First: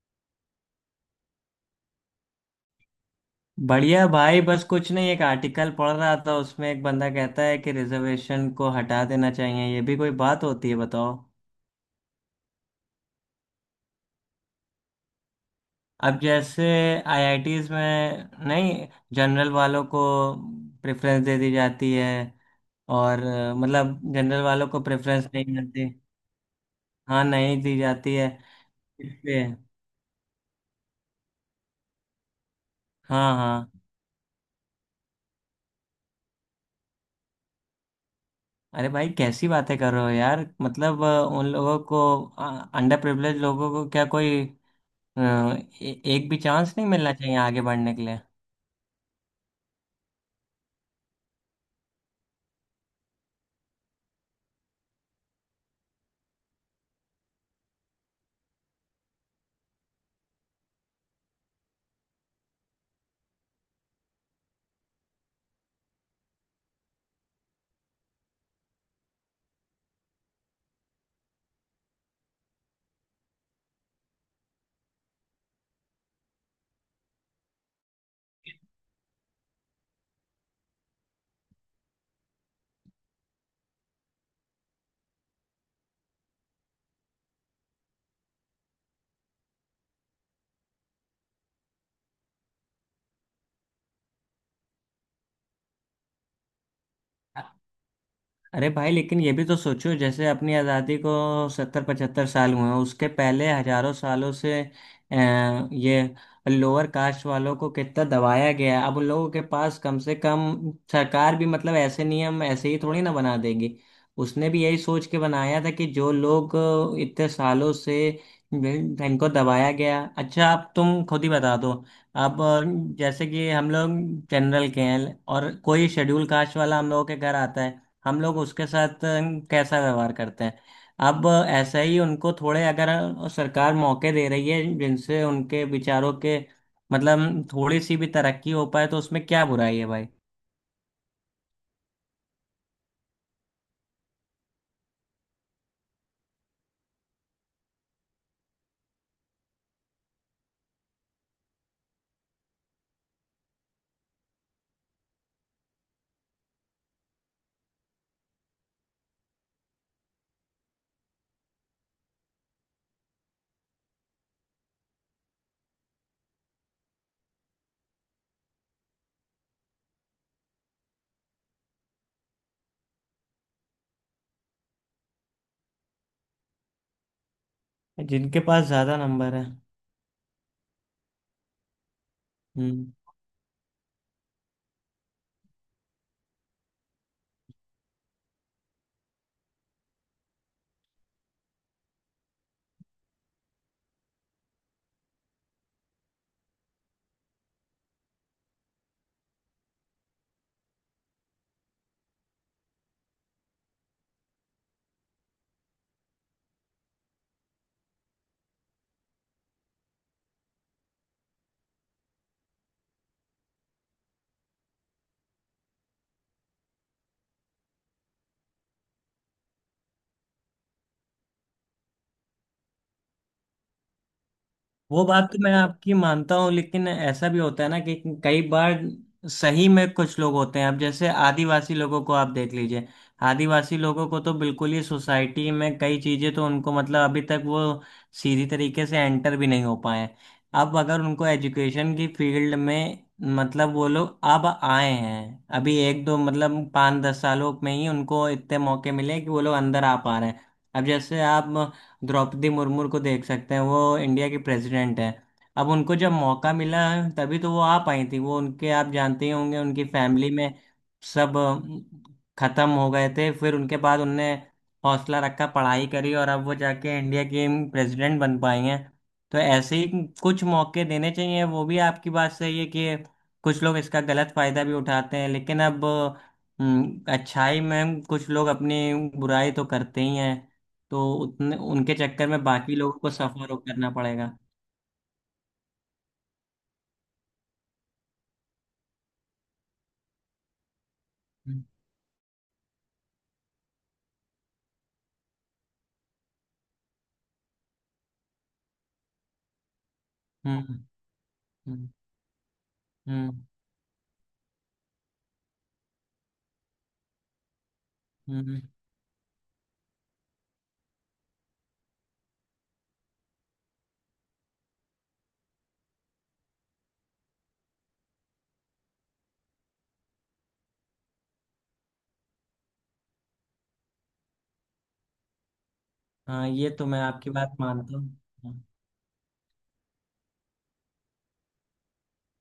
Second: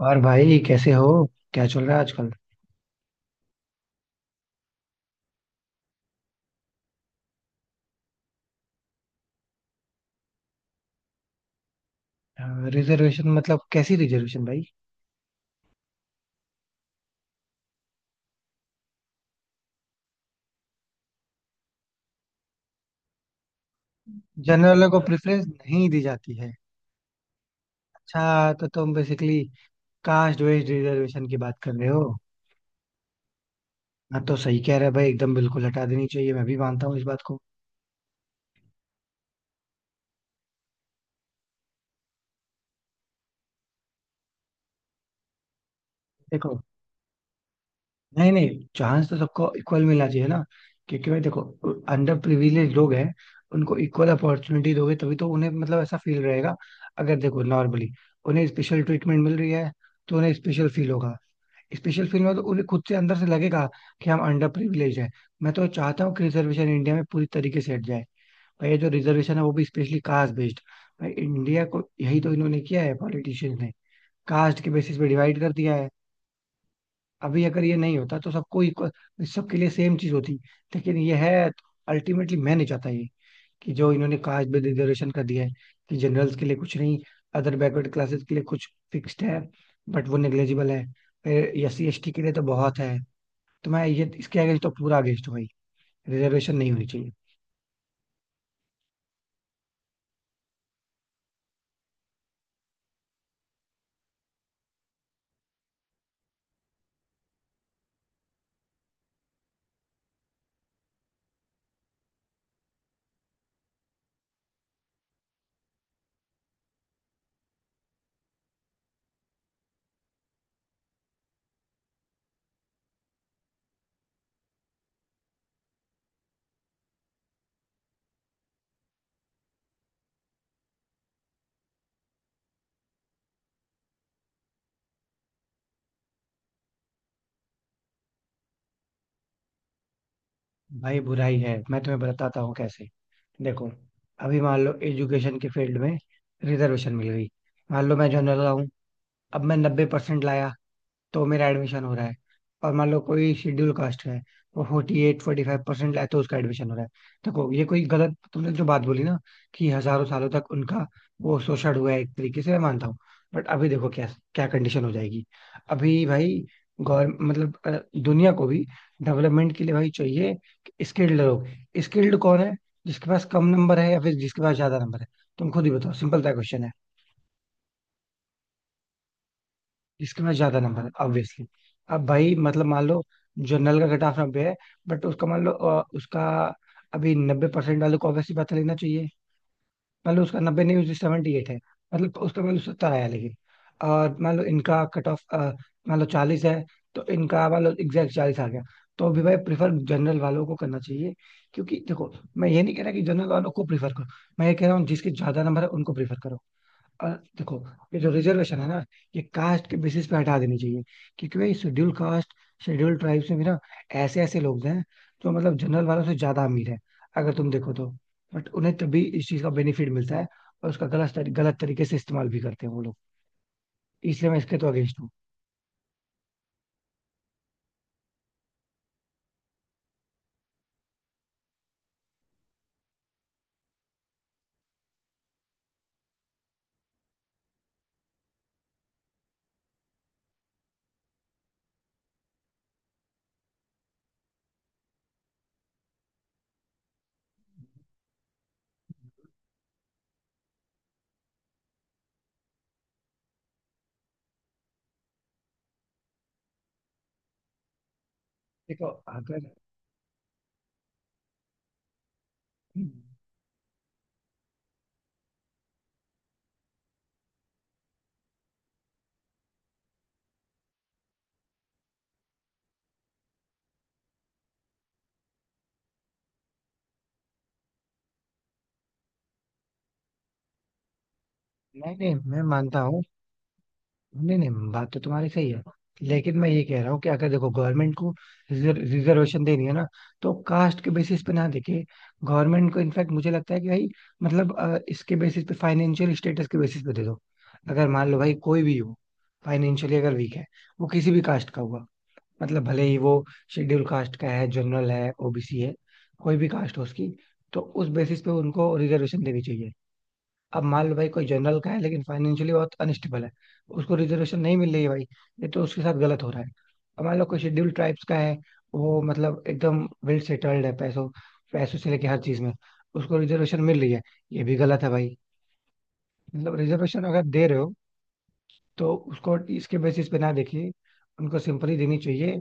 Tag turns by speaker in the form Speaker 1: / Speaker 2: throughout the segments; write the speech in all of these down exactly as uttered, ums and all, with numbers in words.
Speaker 1: और भाई कैसे हो? क्या चल रहा है आजकल?
Speaker 2: बढ़िया भाई। बस कुछ नहीं, एक आर्टिकल पढ़ रहा था उसमें एक बंदा कहता है कि रिजर्वेशन को हटा देना चाहिए। ये भी कोई बात होती है, बताओ।
Speaker 1: रिजर्वेशन मतलब कैसी रिजर्वेशन भाई?
Speaker 2: अब जैसे आईआईटीज में नहीं, जनरल वालों को प्रेफरेंस दे दी जाती है और अ, मतलब जनरल वालों को
Speaker 1: जनरल को
Speaker 2: प्रेफरेंस
Speaker 1: प्रेफरेंस
Speaker 2: नहीं
Speaker 1: नहीं
Speaker 2: मिलती।
Speaker 1: दी जाती है।
Speaker 2: हाँ, नहीं दी जाती है।
Speaker 1: अच्छा तो तुम बेसिकली
Speaker 2: इसलिए।
Speaker 1: कास्ट वेज रिजर्वेशन की बात कर रहे हो।
Speaker 2: हाँ हाँ।
Speaker 1: हाँ तो सही कह रहे हो भाई, एकदम बिल्कुल हटा देनी चाहिए, मैं भी मानता हूँ इस बात को।
Speaker 2: अरे भाई, कैसी बातें कर रहे हो यार, मतलब अ, उन लोगों को, अंडर प्रिविलेज लोगों को क्या कोई अ, ए, एक भी
Speaker 1: देखो,
Speaker 2: चांस नहीं मिलना चाहिए आगे बढ़ने के लिए।
Speaker 1: नहीं नहीं, चांस तो सबको इक्वल मिलना चाहिए ना। क्योंकि भाई देखो, अंडर प्रिविलेज लोग हैं, उनको इक्वल अपॉर्चुनिटी दोगे तभी तो उन्हें मतलब ऐसा फील रहेगा। अगर देखो नॉर्मली उन्हें स्पेशल ट्रीटमेंट मिल रही है तो उन्हें स्पेशल फील होगा। स्पेशल फील में तो उन्हें खुद से अंदर से लगेगा कि हम अंडर प्रिविलेज है। मैं तो चाहता हूँ कि रिजर्वेशन इंडिया में पूरी तरीके से हट जाए। भाई ये जो रिजर्वेशन है वो भी स्पेशली कास्ट बेस्ड। भाई इंडिया को यही तो इन्होंने किया है पॉलिटिशियंस ने, कास्ट के बेसिस पे डिवाइड कर दिया है। अभी अगर ये नहीं होता तो सबको equal- सबके लिए सेम चीज होती, लेकिन ये है। अल्टीमेटली मैं नहीं चाहता ये कि जो इन्होंने कास्ट बेस्ड रिजर्वेशन कर दिया है, कि जनरल्स के लिए कुछ नहीं, अदर बैकवर्ड क्लासेस के लिए कुछ फिक्स्ड है बट वो निग्लेजिबल है, फिर एस सी एस टी के लिए तो बहुत है। तो मैं ये इसके अगेंस्ट तो पूरा अगेंस्ट हूँ भाई, रिजर्वेशन नहीं होनी चाहिए।
Speaker 2: अरे भाई, लेकिन ये भी तो सोचो, जैसे अपनी आज़ादी को सत्तर पचहत्तर साल हुए हैं, उसके पहले हजारों सालों से अ, ये लोअर कास्ट वालों को कितना दबाया गया है। अब उन लोगों के पास कम से कम, सरकार भी मतलब ऐसे नियम ऐसे ही थोड़ी ना बना देगी। उसने भी यही सोच के बनाया था कि जो लोग अ, इतने सालों से वे- इनको दबाया गया। अच्छा अब तुम खुद ही बता दो। अब अ, जैसे कि हम लोग जनरल के हैं और कोई शेड्यूल कास्ट वाला हम लोगों के घर आता है, हम लोग उसके साथ अ, कैसा व्यवहार करते हैं। अब ऐसा ही उनको थोड़े, अगर सरकार मौके दे रही है जिनसे उनके विचारों के मतलब थोड़ी सी भी तरक्की हो पाए, तो उसमें क्या बुराई है भाई।
Speaker 1: भाई बुराई है, मैं तुम्हें बताता हूँ कैसे। देखो, अभी मान लो एजुकेशन के फील्ड में रिजर्वेशन मिल गई। मान लो मैं जनरल रहा हूँ, अब मैं नब्बे परसेंट लाया तो मेरा एडमिशन हो रहा है, और मान लो कोई शेड्यूल कास्ट है, वो forty eight forty five percent लाए तो उसका एडमिशन हो रहा है। देखो ये कोई गलत, तुमने जो बात बोली ना कि हजारों सालों तक उनका वो शोषण हुआ है, एक तरीके से मैं मानता हूँ। बट अभी देखो क्या क्या कंडीशन हो जाएगी। अभी भाई गौर मतलब अ, दुनिया को भी डेवलपमेंट के लिए भाई चाहिए स्किल्ड लोग। स्किल्ड कौन है, जिसके पास कम नंबर है या फिर जिसके पास ज्यादा नंबर है? तुम खुद ही बताओ, सिंपल सा क्वेश्चन है।
Speaker 2: जिनके पास ज्यादा नंबर है।
Speaker 1: जिसके पास ज्यादा नंबर है ऑब्वियसली। अब भाई मतलब मान
Speaker 2: हम्म।
Speaker 1: लो जनरल का कट ऑफ नब्बे है, बट उसका मान लो अ, उसका, अभी नब्बे परसेंट वालों को ऑब्वियसली पता लेना चाहिए। मान लो उसका नब्बे नहीं उसकी सेवेंटी एट है, मतलब उसका मान लो सत्तर आया लेकिन, और मान लो इनका कट ऑफ मान लो चालीस है, तो इनका मान लो एग्जैक्ट चालीस आ गया। तो अभी भाई प्रीफर जनरल वालों को करना चाहिए। क्योंकि देखो, मैं ये नहीं कह रहा कि जनरल वालों को प्रीफर करो, मैं ये कह रहा हूँ जिसके ज्यादा नंबर है उनको प्रीफर करो। और देखो, ये जो रिजर्वेशन है ना, ये कास्ट के बेसिस पे हटा देनी चाहिए। क्योंकि भाई शेड्यूल कास्ट, शेड्यूल ट्राइब्स में भी ना ऐसे ऐसे लोग हैं जो मतलब जनरल वालों से ज्यादा अमीर है, अगर तुम देखो तो। बट उन्हें तभी इस चीज का बेनिफिट मिलता है, और उसका गलत तरी- गलत तरीके से इस्तेमाल भी करते हैं वो लोग। इसलिए मैं इसके तो अगेंस्ट
Speaker 2: वो
Speaker 1: हूँ।
Speaker 2: बात तो मैं आपकी मानता हूँ, लेकिन ऐसा भी होता है ना कि कई बार सही में कुछ लोग होते हैं। अब जैसे आदिवासी लोगों को आप देख लीजिए। आदिवासी लोगों को तो बिल्कुल ही सोसाइटी में, कई चीज़ें तो उनको मतलब अभी तक वो सीधी तरीके से एंटर भी नहीं हो पाए हैं। अब अगर उनको एजुकेशन की फील्ड में, मतलब वो लोग अब आए हैं, अभी एक दो, मतलब पाँच दस सालों में ही उनको इतने मौके मिले कि वो लोग अंदर आ पा रहे हैं। अब जैसे आप द्रौपदी मुर्मू को देख सकते हैं, वो इंडिया की प्रेसिडेंट है। अब उनको जब मौका मिला है तभी तो वो आ पाई थी, वो उनके,
Speaker 1: देखो,
Speaker 2: आप जानते ही
Speaker 1: अगर,
Speaker 2: होंगे, उनकी फैमिली में सब अ, खत्म
Speaker 1: नहीं
Speaker 2: हो गए थे, फिर उनके बाद उनने हौसला रखा, पढ़ाई करी और अब वो जाके इंडिया की प्रेसिडेंट बन पाई हैं। तो ऐसे ही कुछ मौके देने चाहिए। वो भी आपकी बात सही है कि कुछ लोग इसका गलत फायदा भी उठाते हैं, लेकिन अब अ, अच्छाई में कुछ लोग अपनी बुराई तो करते ही हैं, तो उतने उनके
Speaker 1: नहीं
Speaker 2: चक्कर
Speaker 1: मैं
Speaker 2: में बाकी
Speaker 1: मानता
Speaker 2: लोगों
Speaker 1: हूँ,
Speaker 2: को सफर करना
Speaker 1: नहीं
Speaker 2: पड़ेगा।
Speaker 1: नहीं बात तो तुम्हारी सही है। लेकिन मैं ये कह रहा हूँ कि अगर देखो गवर्नमेंट को रिजर्वेशन देनी है ना तो कास्ट के बेसिस पे ना
Speaker 2: हम्म।
Speaker 1: देखे। गवर्नमेंट को इनफैक्ट मुझे लगता है कि भाई मतलब अ, इसके बेसिस पे, फाइनेंशियल स्टेटस के बेसिस पे दे दो। अगर मान लो भाई कोई भी हो, फाइनेंशियली अगर वीक है,
Speaker 2: हम्म।
Speaker 1: वो किसी भी कास्ट का हुआ,
Speaker 2: हम्म।
Speaker 1: मतलब भले ही वो
Speaker 2: हम्म,
Speaker 1: शेड्यूल कास्ट का है, जनरल है, ओबीसी है, कोई भी कास्ट हो उसकी, तो उस बेसिस पे
Speaker 2: हम्म।
Speaker 1: उनको रिजर्वेशन देनी चाहिए। अब मान लो भाई कोई जनरल का है लेकिन फाइनेंशियली बहुत अनस्टेबल है, उसको रिजर्वेशन नहीं मिल रही है भाई, ये तो उसके साथ गलत हो रहा है। अब मान लो कोई शेड्यूल्ड ट्राइब्स का है, वो मतलब एकदम वेल सेटल्ड है, पैसों पैसों से लेके हर चीज में, उसको रिजर्वेशन मिल रही है, ये भी गलत है भाई।
Speaker 2: हाँ,
Speaker 1: मतलब
Speaker 2: ये तो मैं
Speaker 1: रिजर्वेशन अगर
Speaker 2: आपकी
Speaker 1: दे
Speaker 2: बात
Speaker 1: रहे हो
Speaker 2: मानता हूँ।
Speaker 1: तो उसको इसके बेसिस पे ना देखिए, उनको सिंपली देनी चाहिए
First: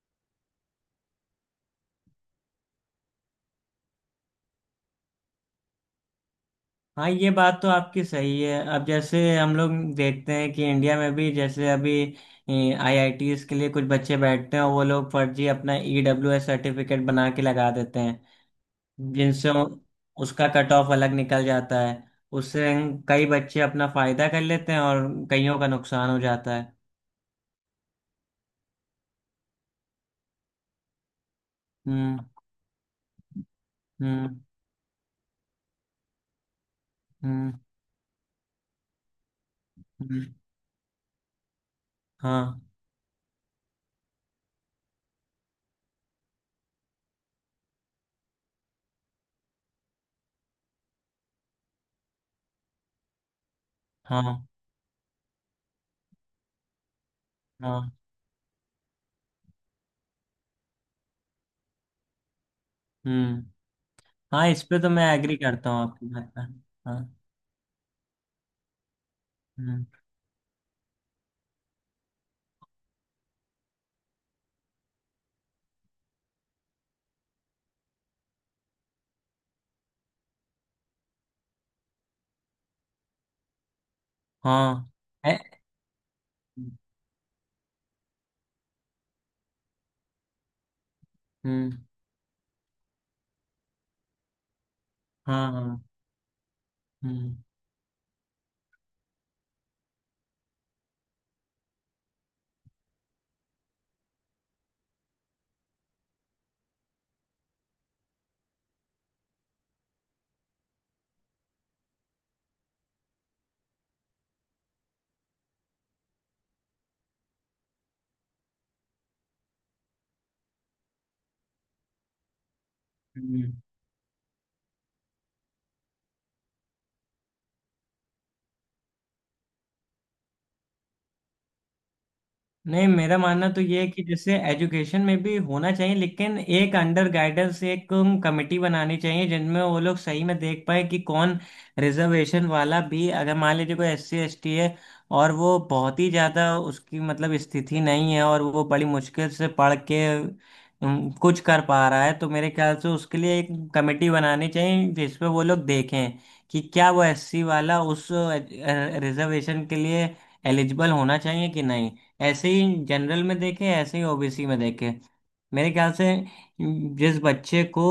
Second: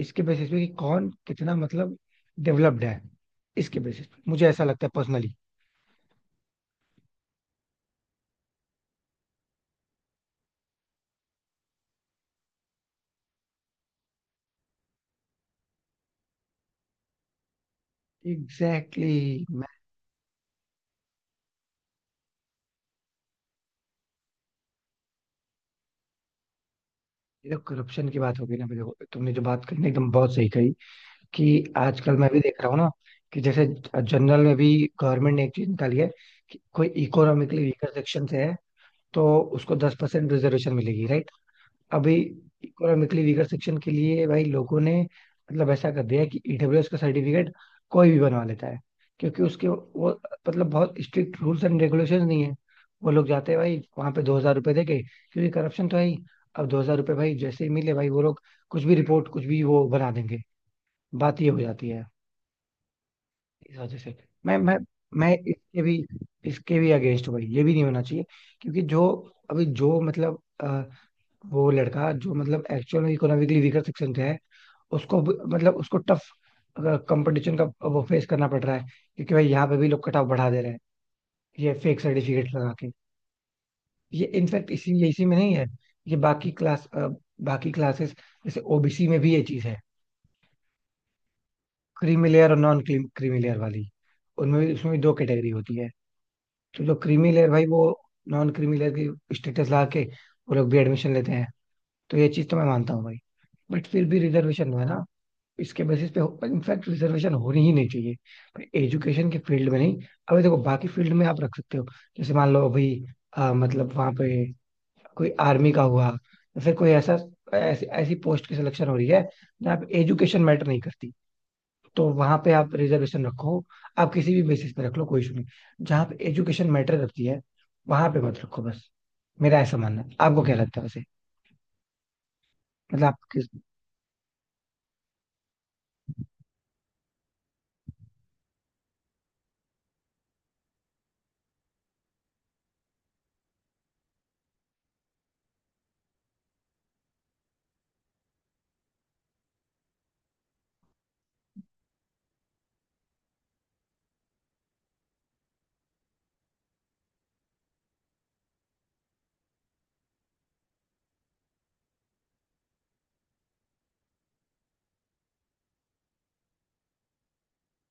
Speaker 1: इसके बेसिस पे कि कौन कितना मतलब डेवलप्ड है। इसके बेसिस पे मुझे ऐसा लगता है पर्सनली।
Speaker 2: हाँ, ये बात तो आपकी सही है। अब जैसे हम लोग देखते हैं कि इंडिया में भी जैसे अभी आईआईटीज के लिए कुछ बच्चे बैठते हैं, वो लोग फर्जी अपना ईडब्ल्यूएस सर्टिफिकेट बना के लगा देते हैं।
Speaker 1: एग्जैक्टली,
Speaker 2: जिनसे
Speaker 1: exactly।
Speaker 2: उ- उसका कट ऑफ अलग निकल जाता है, उससे कई बच्चे अपना फायदा कर लेते हैं और कईयों का नुकसान हो जाता है।
Speaker 1: ये करप्शन की बात हो गई ना। अभी देखो तुमने जो बात कही ना एकदम बहुत सही कही। कि आजकल
Speaker 2: हम्म।
Speaker 1: मैं भी देख रहा हूँ ना कि जैसे जनरल
Speaker 2: हम्म।
Speaker 1: में भी गवर्नमेंट ने एक चीज निकाली है कि कोई
Speaker 2: हम्म।
Speaker 1: इकोनॉमिकली वीकर सेक्शन से है तो उसको दस
Speaker 2: हम्म,
Speaker 1: परसेंट रिजर्वेशन मिलेगी, right? अभी,
Speaker 2: हाँ
Speaker 1: इकोनॉमिकली वीकर सेक्शन के लिए भाई लोगों ने मतलब ऐसा कर दिया है कि ईडब्ल्यूएस का सर्टिफिकेट कोई भी बनवा लेता है, क्योंकि उसके वो मतलब बहुत स्ट्रिक्ट रूल्स एंड रेगुलेशंस नहीं है। वो लोग जाते हैं भाई वहां पे,
Speaker 2: हाँ।
Speaker 1: दो हजार रुपये दे के, क्योंकि करप्शन तो है ही। अब दो हजार रुपये भाई जैसे ही
Speaker 2: हाँ।
Speaker 1: मिले भाई वो लोग कुछ भी रिपोर्ट, कुछ भी वो बना देंगे। बात ये हो जाती है
Speaker 2: हम्म।
Speaker 1: इस वजह से।
Speaker 2: हाँ,
Speaker 1: मैं
Speaker 2: इस
Speaker 1: मैं
Speaker 2: पे तो मैं
Speaker 1: मैं
Speaker 2: एग्री करता हूँ
Speaker 1: इसके भी,
Speaker 2: आपकी बात पर।
Speaker 1: इसके भी
Speaker 2: हाँ।
Speaker 1: अगेंस्ट भाई, ये भी नहीं होना चाहिए। क्योंकि जो, अभी
Speaker 2: हम्म।
Speaker 1: जो मतलब वो लड़का जो मतलब एक्चुअल में इकोनॉमिकली वीकर सेक्शन से है, उसको भी- मतलब उसको टफ कंपटीशन का वो फेस करना पड़ रहा है, क्योंकि भाई यहाँ पे भी लोग कट ऑफ बढ़ा दे रहे हैं ये फेक सर्टिफिकेट लगा के। ये इनफैक्ट
Speaker 2: हाँ।
Speaker 1: इसी ये इसी में
Speaker 2: है।
Speaker 1: नहीं है ये, बाकी
Speaker 2: हम्म।
Speaker 1: क्लास बाकी क्लासेस, जैसे ओबीसी में भी ये चीज है,
Speaker 2: हम्म,
Speaker 1: क्रीमी लेयर और नॉन क्रीमी लेयर वाली, उनमें भी उसमें भी दो कैटेगरी
Speaker 2: हाँ
Speaker 1: होती
Speaker 2: हाँ।
Speaker 1: है। तो जो क्रीमी
Speaker 2: हम्म।
Speaker 1: लेयर भाई वो नॉन क्रीमी लेयर की स्टेटस लगा के वो लोग भी एडमिशन लेते हैं। तो ये चीज तो मैं मानता हूँ भाई। बट फिर भी रिजर्वेशन है ना, इसके बेसिस पे इनफैक्ट रिजर्वेशन होनी ही नहीं चाहिए, पर एजुकेशन के फील्ड में नहीं। अभी देखो बाकी फील्ड में आप रख सकते हो, जैसे मान लो अभी अ, मतलब वहां पे कोई आर्मी का हुआ या फिर कोई ऐसा, ऐसी ऐसी पोस्ट की सिलेक्शन हो रही है जहाँ पे एजुकेशन मैटर नहीं करती, तो वहां पे आप रिजर्वेशन
Speaker 2: हम्म।
Speaker 1: रखो, आप किसी भी बेसिस पे रख लो, कोई इशू नहीं। जहाँ पे एजुकेशन मैटर करती है वहां पे मत रखो बस। मेरा ऐसा मानना है, आपको क्या लगता है वैसे?
Speaker 2: नहीं,
Speaker 1: मतलब
Speaker 2: मेरा
Speaker 1: आप किस,
Speaker 2: मानना तो ये है कि जैसे एजुकेशन में भी होना चाहिए, लेकिन एक अंडर गाइडेंस, एक कमेटी बनानी चाहिए जिनमें वो लोग सही में देख पाए कि कौन रिजर्वेशन वाला भी, अगर मान लीजिए कोई एस सी एस टी है और वो बहुत ही ज़्यादा, उसकी मतलब स्थिति नहीं है, और वो बड़ी मुश्किल से पढ़ के उम, कुछ कर पा रहा है, तो मेरे ख्याल से उसके लिए एक कमेटी बनानी चाहिए जिसपे वो लोग देखें कि क्या वो एस सी वाला उस रिजर्वेशन के लिए एलिजिबल होना चाहिए कि नहीं। ऐसे ही जनरल में देखे, ऐसे ही ओबीसी में देखे। मेरे ख्याल से जिस बच्चे को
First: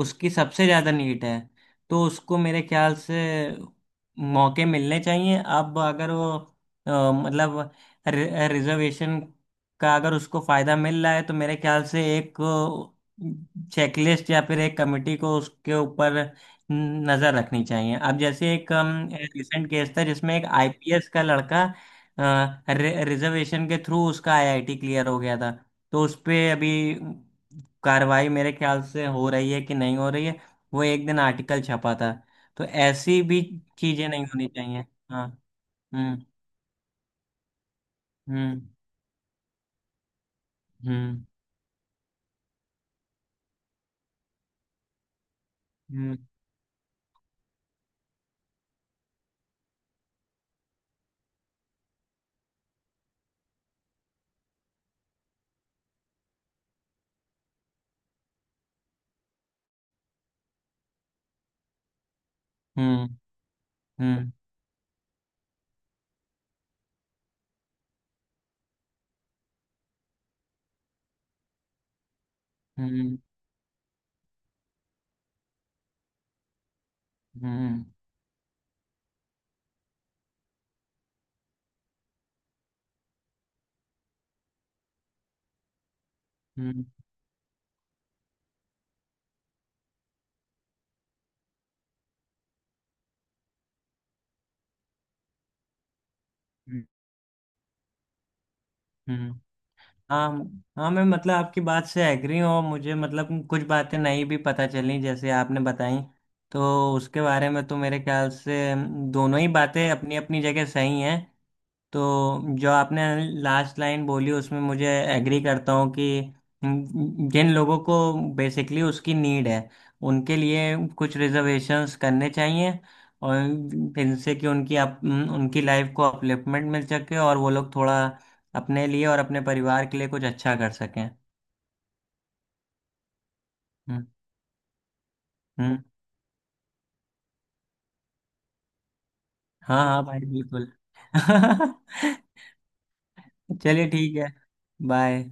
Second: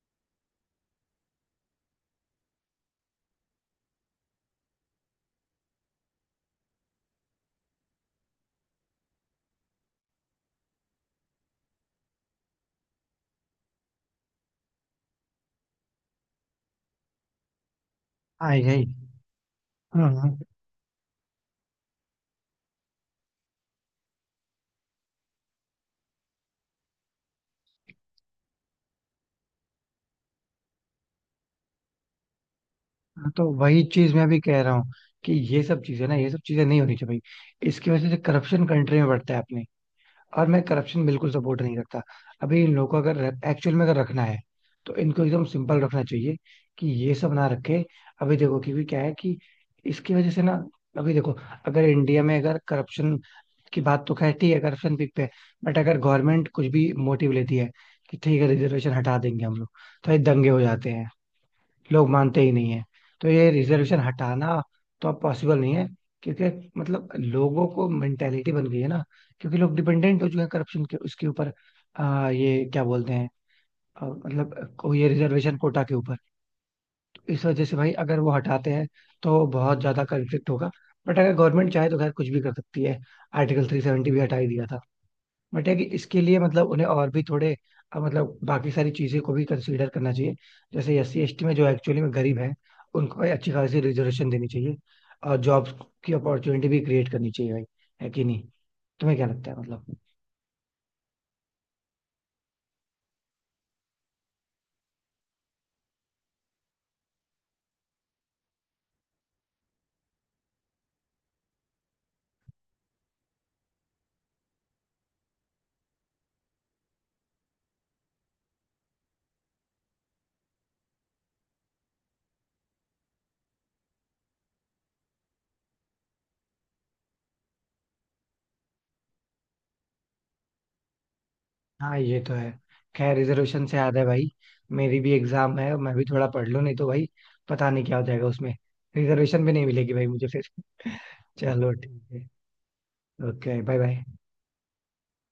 Speaker 2: उसकी सबसे ज़्यादा नीड है, तो उसको मेरे ख्याल से मौके मिलने चाहिए। अब अगर वो अ, मतलब रि, रिजर्वेशन का अगर उसको फ़ायदा मिल रहा है, तो मेरे ख्याल से एक चेकलिस्ट या फिर एक कमेटी को उसके ऊपर नज़र रखनी चाहिए। अब जैसे
Speaker 1: हाँ
Speaker 2: एक
Speaker 1: यही,
Speaker 2: रिसेंट केस था
Speaker 1: हाँ
Speaker 2: जिसमें
Speaker 1: हाँ।
Speaker 2: एक आईपीएस का लड़का, रिजर्वेशन के थ्रू उसका आईआईटी क्लियर हो गया था। तो उस पे अभी कार्रवाई मेरे ख्याल से हो रही है कि नहीं हो रही है, वो एक दिन आर्टिकल छपा था। तो ऐसी
Speaker 1: हाँ,
Speaker 2: भी
Speaker 1: तो वही
Speaker 2: चीजें
Speaker 1: चीज
Speaker 2: नहीं
Speaker 1: मैं भी
Speaker 2: होनी
Speaker 1: कह रहा
Speaker 2: चाहिए।
Speaker 1: हूँ
Speaker 2: हाँ।
Speaker 1: कि ये सब चीजें ना,
Speaker 2: हम्म।
Speaker 1: ये सब चीजें नहीं होनी चाहिए भाई। इसकी वजह से
Speaker 2: हम्म।
Speaker 1: करप्शन कंट्री में बढ़ता है अपने, और मैं करप्शन
Speaker 2: हम्म।
Speaker 1: बिल्कुल सपोर्ट नहीं करता। अभी इन लोगों को अगर एक्चुअल में अगर रखना है तो इनको एकदम सिंपल रखना
Speaker 2: हम्म।
Speaker 1: चाहिए कि ये सब ना रखे। अभी देखो, क्योंकि क्या है कि इसकी वजह से ना, अभी देखो, अगर इंडिया में अगर करप्शन की बात तो खैर ठीक है, करप्शन पीक पे है। बट अगर गवर्नमेंट कुछ भी मोटिव लेती है कि ठीक है रिजर्वेशन हटा देंगे हम लोग, तो ये दंगे हो जाते हैं, लोग मानते ही नहीं है।
Speaker 2: हम्म।
Speaker 1: तो ये रिजर्वेशन
Speaker 2: हम्म।
Speaker 1: हटाना तो अब पॉसिबल नहीं है, क्योंकि मतलब लोगों को मेंटेलिटी बन गई है ना, क्योंकि लोग डिपेंडेंट हो चुके हैं करप्शन के उसके ऊपर। आ, ये क्या बोलते
Speaker 2: हम्म।
Speaker 1: हैं, अ, मतलब को- ये रिजर्वेशन कोटा के ऊपर। तो इस वजह से
Speaker 2: हम्म।
Speaker 1: भाई अगर वो हटाते हैं तो बहुत ज्यादा कंफ्लिक्ट होगा। बट अगर गवर्नमेंट चाहे तो खैर कुछ भी कर सकती है, आर्टिकल थ्री सेवेंटी भी हटा ही दिया था। बट है कि इसके लिए मतलब
Speaker 2: हम्म।
Speaker 1: उन्हें और भी थोड़े अ, मतलब बाकी सारी चीज़ें को भी कंसीडर करना चाहिए। जैसे एस सी एस टी में जो एक्चुअली में गरीब हैं उनको भाई अच्छी खासी रिजर्वेशन देनी चाहिए, और जॉब्स की अपॉर्चुनिटी भी
Speaker 2: हम्म।
Speaker 1: क्रिएट करनी चाहिए भाई। है कि नहीं? तुम्हें क्या
Speaker 2: हम्म।
Speaker 1: लगता है मतलब?
Speaker 2: हाँ। हाँ, मैं मतलब आपकी बात से एग्री हूँ। मुझे मतलब कुछ बातें नहीं भी पता चली, जैसे आपने बताई, तो उसके बारे में तो मेरे ख्याल से दोनों ही बातें अपनी अपनी जगह सही हैं। तो जो आपने लास्ट लाइन बोली उसमें मुझे एग्री करता हूँ कि जिन लोगों को बेसिकली उसकी नीड है, उनके लिए कुछ रिजर्वेशंस करने चाहिए, और इनसे कि उनकी अप, उनकी लाइफ को अपलिफ्टमेंट मिल सके और वो लोग थोड़ा अपने लिए और अपने परिवार के लिए कुछ अच्छा कर सकें।
Speaker 1: हाँ ये तो है। खैर रिजर्वेशन से याद है
Speaker 2: हम्म।
Speaker 1: भाई, मेरी भी एग्जाम है,
Speaker 2: हम्म।
Speaker 1: मैं भी थोड़ा पढ़ लूँ, नहीं तो भाई पता नहीं क्या हो जाएगा उसमें, रिजर्वेशन भी नहीं
Speaker 2: हाँ
Speaker 1: मिलेगी
Speaker 2: हाँ
Speaker 1: भाई
Speaker 2: भाई,
Speaker 1: मुझे फिर।
Speaker 2: बिल्कुल।
Speaker 1: चलो ठीक है। ओके, बाय
Speaker 2: चलिए
Speaker 1: बाय।
Speaker 2: ठीक है। बाय।